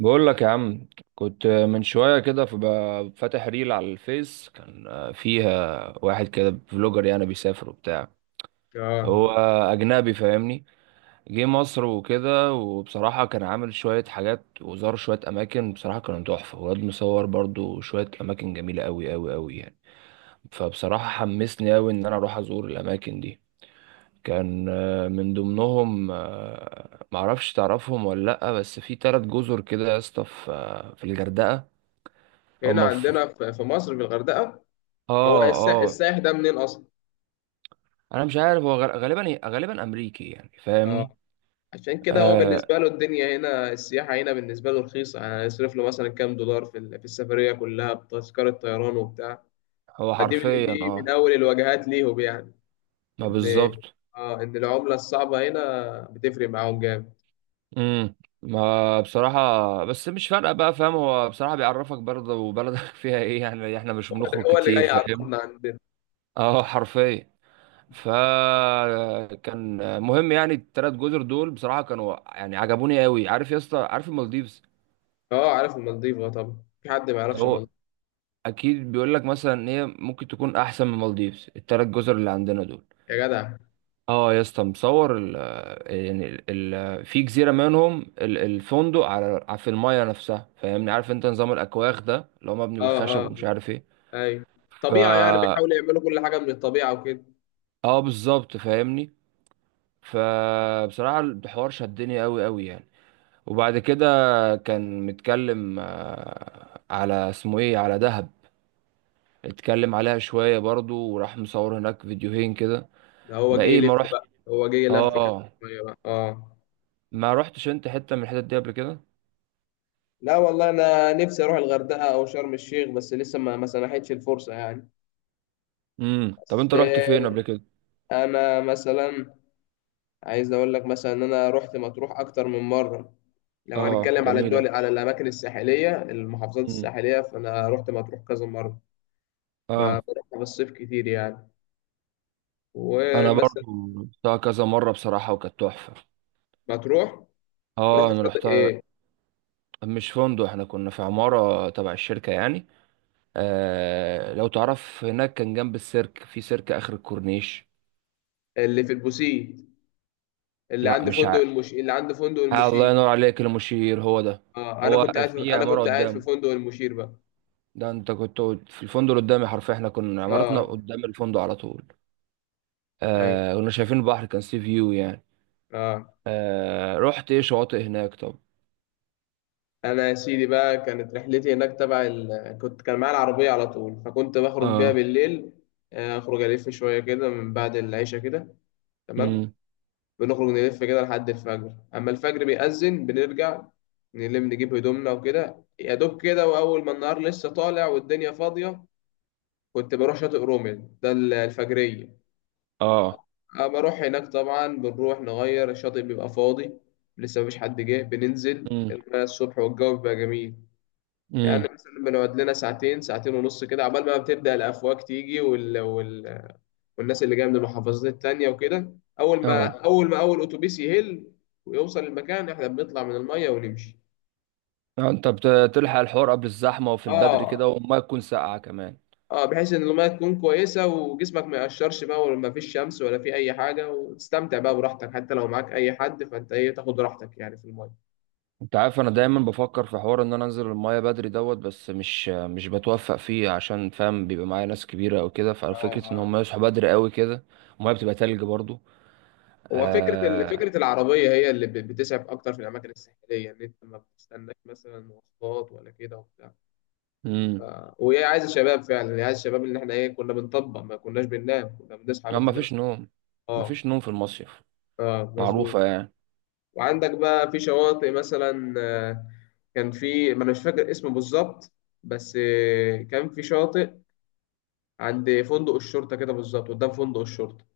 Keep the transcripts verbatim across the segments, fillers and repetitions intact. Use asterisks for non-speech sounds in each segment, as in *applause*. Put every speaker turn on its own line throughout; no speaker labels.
بقول لك يا عم، كنت من شوية كده فب- فاتح ريل على الفيس كان فيها واحد كده فلوجر يعني بيسافر وبتاع. هو
اه
أجنبي فاهمني. جه مصر وكده، وبصراحة كان عامل شوية حاجات وزار شوية أماكن بصراحة كانوا تحفة، وواد مصور برضو شوية أماكن جميلة أوي أوي أوي يعني. فبصراحة حمسني أوي إن أنا أروح أزور الأماكن دي. كان آه، من ضمنهم آه، معرفش تعرفهم ولا لأ، بس في تلات جزر كده يا اسطى، في آه، في الغردقة.
هنا
هما في.
عندنا في في مصر في الغردقة. هو
اه
السا-
اه.
السائح ده منين أصلا؟
انا مش عارف هو غ- غالبا غالبا امريكي يعني فاهمني.
اه عشان كده هو
آه.
بالنسبة له الدنيا هنا، السياحة هنا بالنسبة له رخيصة، يعني يصرف له مثلا كام دولار في ال- في السفرية كلها بتذكرة طيران وبتاع.
هو
فدي من-
حرفيا
دي من
اه.
أول الوجهات ليهم يعني.
ما
إن
بالظبط.
اه إن العملة الصعبة هنا بتفرق معاهم جامد.
امم ما بصراحة، بس مش فارقة بقى فاهم. هو بصراحة بيعرفك برضه وبلدك *laughs* فيها ايه يعني، احنا مش
هو اللي
بنخرج
هو اللي جاي
كتير فاهم.
يعرفنا عندنا.
اه حرفيا. فكان مهم يعني، التلات جزر دول بصراحة كانوا يعني عجبوني قوي. عارف يا اسطى، عارف المالديفز.
اه، عارف المالديف. اه، طبعا في حد ما يعرفش
هو
المالديف؟
اكيد بيقول لك مثلا ان هي ممكن تكون احسن من المالديفز، التلات جزر اللي عندنا دول.
يا جدع.
اه يا اسطى، مصور ال... يعني ال ال في جزيره منهم، ال- الفندق على على- في المايه نفسها فاهمني. عارف انت نظام الاكواخ ده، اللي هو مبني
اه.
بالخشب
اه.
ومش عارف ايه.
ايوه.
ف
طبيعة، يعني بيحاولوا يعملوا كل حاجة من الطبيعة وكده.
اه بالظبط فاهمني. فبصراحه الحوار شدني قوي قوي يعني. وبعد كده كان متكلم آه، على اسمه ايه، على دهب. اتكلم عليها شويه برضو، وراح مصور هناك فيديوهين كده.
ده هو
ما
جه
ايه
يلف
ما رحت.
بقى، هو جه يلف كده.
اه.
شوية بقى. اه.
ما رحتش انت حته من الحتت دي قبل كده؟
لا والله، انا نفسي اروح الغردقه او شرم الشيخ، بس لسه ما ما سنحتش الفرصه يعني.
امم، طب انت رحت فين
بس
قبل كده؟
انا مثلا عايز اقول لك مثلا ان انا رحت مطروح اكتر من مره. لو
اه
هنتكلم على الدول،
جميله.
على الاماكن الساحليه، المحافظات
امم.
الساحليه، فانا رحت مطروح كذا مره. ب-
اه.
بروحها في الصيف كتير يعني.
انا
ومثلا
برضو رحتها كذا مره بصراحه وكانت تحفه.
مطروح، رحت
اه انا
شاطئ
رحتها.
ايه؟
مش فندق، احنا كنا في عماره تبع الشركه يعني. آه لو تعرف هناك، كان جنب السيرك، في سيرك اخر الكورنيش.
اللي في البوسيت، اللي
لا
عند
مش
فندق
ع...
المش اللي عند فندق
آه الله
المشي.
ينور عليك، المشير هو ده.
اه، انا
هو
كنت قاعد في...
في
انا
عماره
كنت قاعد في
قدامه.
فندق المشير بقى.
ده انت كنت في الفندق اللي قدامي حرفيا، احنا كنا عمارتنا
اه.
قدام الفندق على طول.
ايوه.
آه كنا شايفين البحر، كان سي فيو يعني.
اه.
آه رحت ايه شواطئ هناك طب؟
انا يا سيدي بقى، كانت رحلتي هناك، تبع ال... كنت كان معايا العربيه على طول، فكنت بخرج بيها
اه.
بالليل. آه، اخرج الف شويه كده من بعد العشاء كده. تمام.
امم.
بنخرج نلف كده لحد الفجر، اما الفجر بيأذن بنرجع، نلم نجيب هدومنا وكده يا دوب كده، واول ما النهار لسه طالع والدنيا فاضيه، كنت بروح شاطئ رومل ده، ال- الفجريه.
اه.
أه بروح هناك طبعا، بنروح نغير الشاطئ، بيبقى فاضي، لسه مفيش حد جه، بننزل
امم.
المية الصبح والجو بيبقى جميل. يعني
امم.
مثلا بنقعد لنا ساعتين، ساعتين ونص كده، عبال ما بتبدأ الأفواج تيجي، وال... وال... والناس اللي جاية من المحافظات التانية وكده. أول ما
اه.
أول ما أول أتوبيس يهل ويوصل المكان، إحنا بنطلع من المية ونمشي.
آه، انت بتلحق الحوار قبل الزحمه وفي البدري كده،
آه
والميه تكون ساقعه كمان.
آه بحيث إن المية تكون كويسة وجسمك ما يقشرش بقى، وما فيش شمس ولا في أي حاجة، وتستمتع بقى براحتك، حتى لو معاك أي حد فأنت إيه، تاخد راحتك يعني في المية.
انت عارف انا دايما بفكر في حوار ان انا انزل الميه بدري دوت، بس مش مش بتوفق فيه عشان فاهم بيبقى معايا ناس كبيره او كده،
آه
ففكره ان هم
آه
يصحوا بدري قوي كده. الميه بتبقى تلج برضو.
هو فكرة ال-
آه.
فكرة العربية هي اللي بت- بتسعف أكتر في الأماكن الساحلية، إن أنت ما بتستناش مثلا مواصلات ولا كده وبتاع. ف...
امم.
وهي عايزة شباب فعلا، هي عايزة شباب، إن إحنا إيه، كنا بنطبق، ما كناش بننام، كنا بنصحى من
ما فيش
التناس.
نوم. ما
أه،
فيش نوم في المصيف،
أه، مظبوط.
معروفه يعني.
وعندك بقى في شواطئ مثلا، آه، كان في، ما أنا مش فاكر اسمه بالظبط، بس آه، كان في شاطئ عند فندق الشرطة كده بالظبط، قدام فندق الشرطة.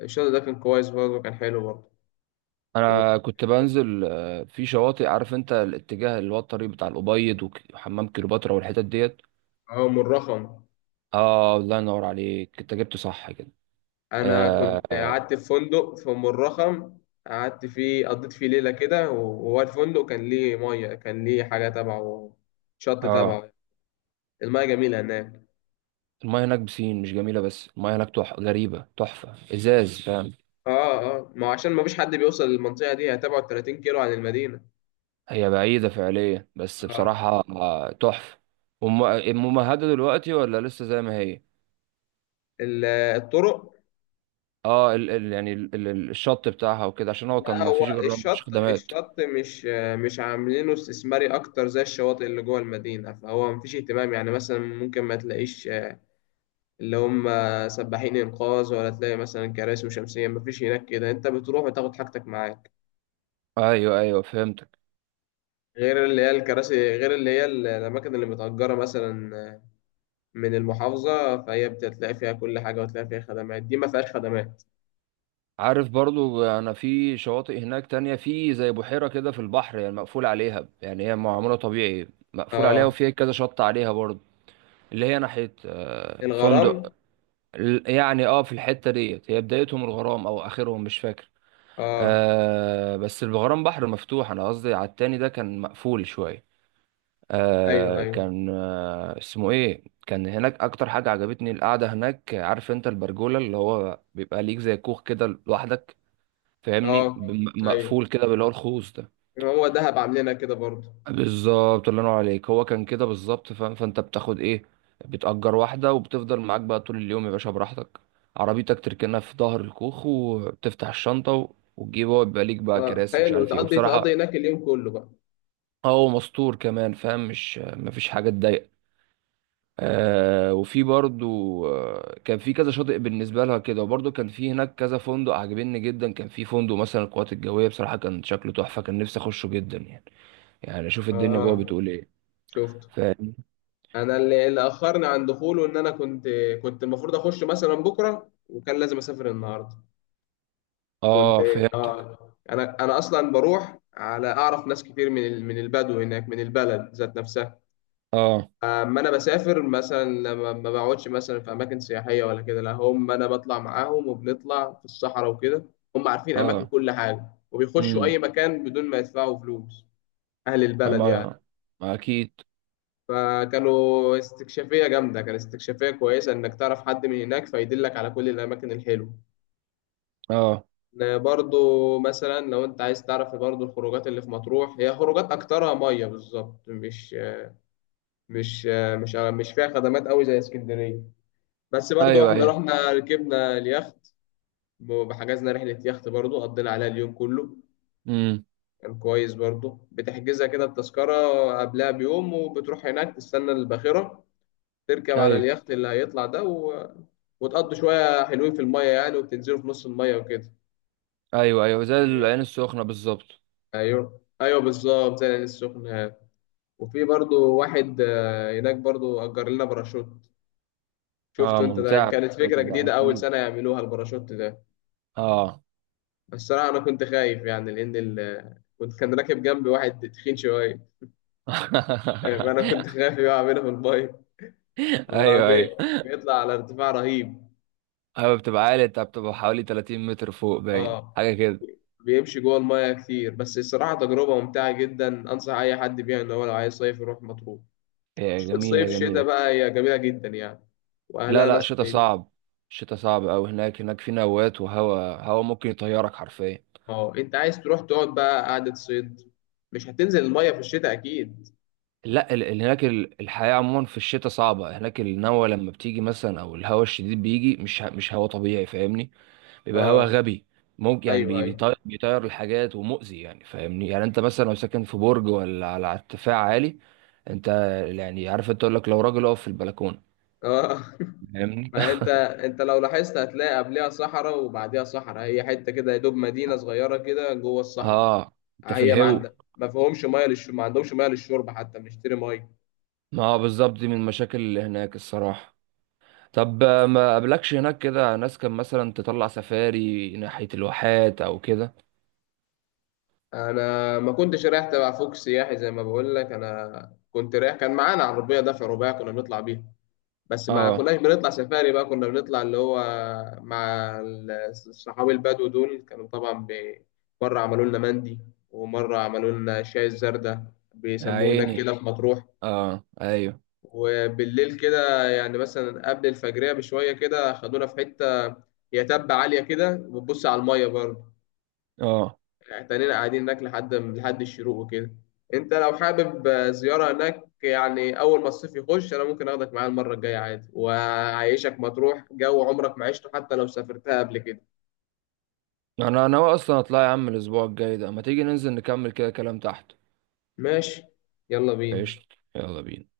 الشاطئ ده كان كويس برضه، كان حلو برضه. و...
انا كنت بنزل آه، في شواطئ. عارف انت الاتجاه اللي هو الطريق بتاع الابيض وك- وحمام كليوباترا والحتت ديت.
اه من رخم.
اه الله ينور عليك، انت جبت صح كده.
انا
اه.
كنت
اه.
قعدت في فندق في ام الرخم، قعدت فيه، قضيت فيه ليله كده، وهو الفندق كان ليه ميه، كان ليه حاجه تبعه، شط
آه.
تبعه. الميه جميله هناك.
المايه هناك بسين مش جميله، بس المايه هناك تح... غريبه تحفه ازاز فاهم.
اه. اه، ما هو عشان ما فيش حد بيوصل للمنطقه دي، هي تبعد ثلاثين كيلو عن المدينه.
هي بعيده فعليا، بس
اه،
بصراحه آه، تحفه. وم- ممهده دلوقتي ولا لسه زي ما هي؟
ال- الطرق.
اه ال... ال... يعني ال... ال- الشط بتاعها وكده عشان هو
لا،
كان ما
هو
فيش جرام، مفيش
الشط
خدمات.
الشط مش مش عاملينه استثماري اكتر زي الشواطئ اللي جوه المدينه، فهو مفيش اهتمام. يعني مثلا ممكن ما تلاقيش اللي هم سباحين انقاذ، ولا تلاقي مثلا كراسي وشمسيه، مفيش هناك كده، انت بتروح وتاخد حاجتك معاك.
ايوه ايوه فهمت.
غير اللي هي الكراسي، غير اللي هي ال- الاماكن اللي متأجره مثلا من المحافظه، فهي بتلاقي فيها كل حاجه، وتلاقي فيها خدمات. دي ما فيهاش خدمات.
عارف برضو، انا في شواطئ هناك تانية، في زي بحيرة كده في البحر يعني، مقفول عليها يعني هي معمولة طبيعي، مقفول عليها
اه،
وفيها كذا شط عليها برضو. اللي هي ناحية آه،
الغرام.
فندق ال- يعني اه، في الحتة ديت هي بدايتهم الغرام او اخرهم مش فاكر.
اه.
آه بس الغرام بحر مفتوح، انا قصدي على التاني ده كان مقفول شوية.
ايوه.
آه
ايوه.
كان آه اسمه ايه، كان هناك اكتر حاجة عجبتني القعدة هناك. عارف انت البرجولة، اللي هو بيبقى ليك زي كوخ كده لوحدك فاهمني،
اه.
بم-
ايوه.
مقفول كده باللي هو الخوص ده.
هو دهب عاملينها كده برضه.
بالظبط الله ينور عليك، هو كان كده بالظبط فاهم. فانت بتاخد ايه، بتأجر واحدة وبتفضل معاك بقى طول اليوم يا باشا براحتك. عربيتك تركنها في ظهر الكوخ وبتفتح الشنطة و- وتجيب، هو يبقى ليك بقى
اه
كراسي ومش
حلو،
عارف ايه،
تقضي تقضي
وبصراحة
هناك اليوم كله بقى.
آه، هو مستور كمان فاهم، مش مفيش حاجة تضايق. آه وفي برضو آه، كان في كذا شاطئ بالنسبة لها كده، وبرضو كان في هناك كذا فندق عجبني جدا. كان في فندق مثلا القوات الجوية، بصراحة كان شكله تحفة، كان نفسي أخشه جدا يعني. يعني شوف الدنيا جوه
اه،
بتقول ايه.
شفت.
فاهم.
انا اللي, اللي اخرني عن دخوله، ان انا كنت، كنت المفروض اخش مثلا بكره، وكان لازم اسافر النهارده. كنت.
اه فهمتك.
اه انا انا اصلا بروح، على اعرف ناس كتير من ال- من البدو هناك، من البلد ذات نفسها.
اه.
اما انا بسافر مثلا لما ما بقعدش مثلا في اماكن سياحيه ولا كده، لا، هم انا بطلع معاهم، وبنطلع في الصحراء وكده، هم عارفين اماكن،
اه.
كل حاجه، وبيخشوا اي
امم.
مكان بدون ما يدفعوا فلوس، اهل البلد يعني.
ما، ما اكيد.
فكانوا استكشافية جامدة، كان استكشافية كويسة إنك تعرف حد من هناك فيدلك على كل الأماكن الحلوة.
اه.
إن برضو مثلا لو أنت عايز تعرف برضو الخروجات اللي في مطروح، هي خروجات أكترها مية بالظبط، مش مش مش مش فيها خدمات أوي زي اسكندرية. بس برضو
ايوه
إحنا
ايوه.
رحنا ركبنا اليخت، وحجزنا رحلة يخت برضو، قضينا عليها اليوم كله.
امم.
كان كويس برضو، بتحجزها كده التذكرة قبلها بيوم، وبتروح هناك تستنى الباخرة، تركب على
ايوه
اليخت اللي هيطلع ده و... وتقضوا شوية حلوين في المية يعني، وبتنزلوا في نص المية وكده.
ايوه. ايوه زي العين السخنه بالظبط.
ايوه، ايوه، بالظبط زي العين السخنة. وفي برضو واحد آه، هناك برضو أجر لنا باراشوت.
اه
شفته انت ده؟
ممتعه
كانت
الشاطئ
فكرة
ده
جديدة، أول
اكيد.
سنة يعملوها الباراشوت ده.
اه.
الصراحة أنا كنت خايف يعني، لأن ال... كنت كان راكب جنبي واحد تخين شوية. آه، فأنا
*laughs*
كنت خايف يقع منه في المية. هو
ايوه ايوه.
بي... بيطلع على ارتفاع رهيب.
ايوه بتبقى عالي، انت بتبقى حوالي ثلاثين متر فوق باين
اه.
حاجه كده.
بيمشي جوه المايه كتير، بس الصراحه تجربه ممتعه جدا، انصح اي حد بيها. ان هو لو عايز صيف يروح مطروح.
هي
ش-
جميله
صيف، شتاء
جميله.
بقى، هي جميله جدا يعني،
لا
واهلها
لا،
ناس
شتا
طيبين.
صعب. شتا صعب أوي هناك، هناك في نوات، وهوا هوا ممكن يطيرك حرفيا.
اه، انت عايز تروح تقعد بقى قعده صيد؟ مش هتنزل المايه في الشتاء اكيد.
لا ال- ال- هناك ال- الحياة عموما في الشتاء صعبة هناك. النوى لما بتيجي مثلا، أو الهواء الشديد بيجي مش ه- مش هواء طبيعي فاهمني. بيبقى هواء
اه.
غبي. ممكن يعني
ايوه.
بي-
ايوه.
بيطير بيطير الحاجات ومؤذي يعني فاهمني. يعني أنت مثلا لو ساكن في برج ولا على على ارتفاع عالي، أنت يعني عارف، أنت تقول لك لو راجل أقف في البلكونة،
اه. *laughs*
فاهمني
ما
*laughs*
انت انت لو لاحظت هتلاقي قبلها صحراء وبعديها صحراء، هي حته كده يا دوب، مدينه صغيره كده جوه الصحراء.
أه أنت في
هي ما
الهو.
عندها، ما فيهمش ميه للشرب، ما عندهمش ميه للشرب، حتى بنشتري ميه.
ما هو بالظبط، دي من المشاكل اللي هناك الصراحة. طب آه، ما قابلكش هناك كده ناس، كان مثلا تطلع سفاري ناحية الواحات أو كده؟
انا ما كنتش رايح تبع فوق سياحي زي ما بقول لك، انا كنت رايح، كان معانا عربيه دفع رباعي كنا بنطلع بيها، بس ما
أه
كناش بنطلع سفاري بقى، كنا بنطلع اللي هو مع ال- الصحابي البدو دول، كانوا طبعا ب- مره عملوا لنا مندي، ومره عملوا لنا شاي الزردة
يا
بيسموه هناك
عيني.
كده في مطروح.
اه ايوه.
وبالليل كده يعني مثلا قبل الفجريه بشويه كده، خدونا في حته هي تبة عاليه كده وبتبص على الميه برضه.
اه.
احتنينا قاعدين هناك لحد لحد الشروق وكده. انت لو حابب آه، زيارة هناك يعني اول ما الصيف يخش، انا ممكن اخدك معايا المرة الجاية عادي، واعيشك مطروح جو عمرك ما عشته حتى لو سافرتها قبل كده.
انا ناوي اصلا اطلع يا عم الاسبوع الجاي ده، ما تيجي ننزل نكمل كده كلام تحت.
ماشي. يلا بينا.
قشطة، يلا بينا.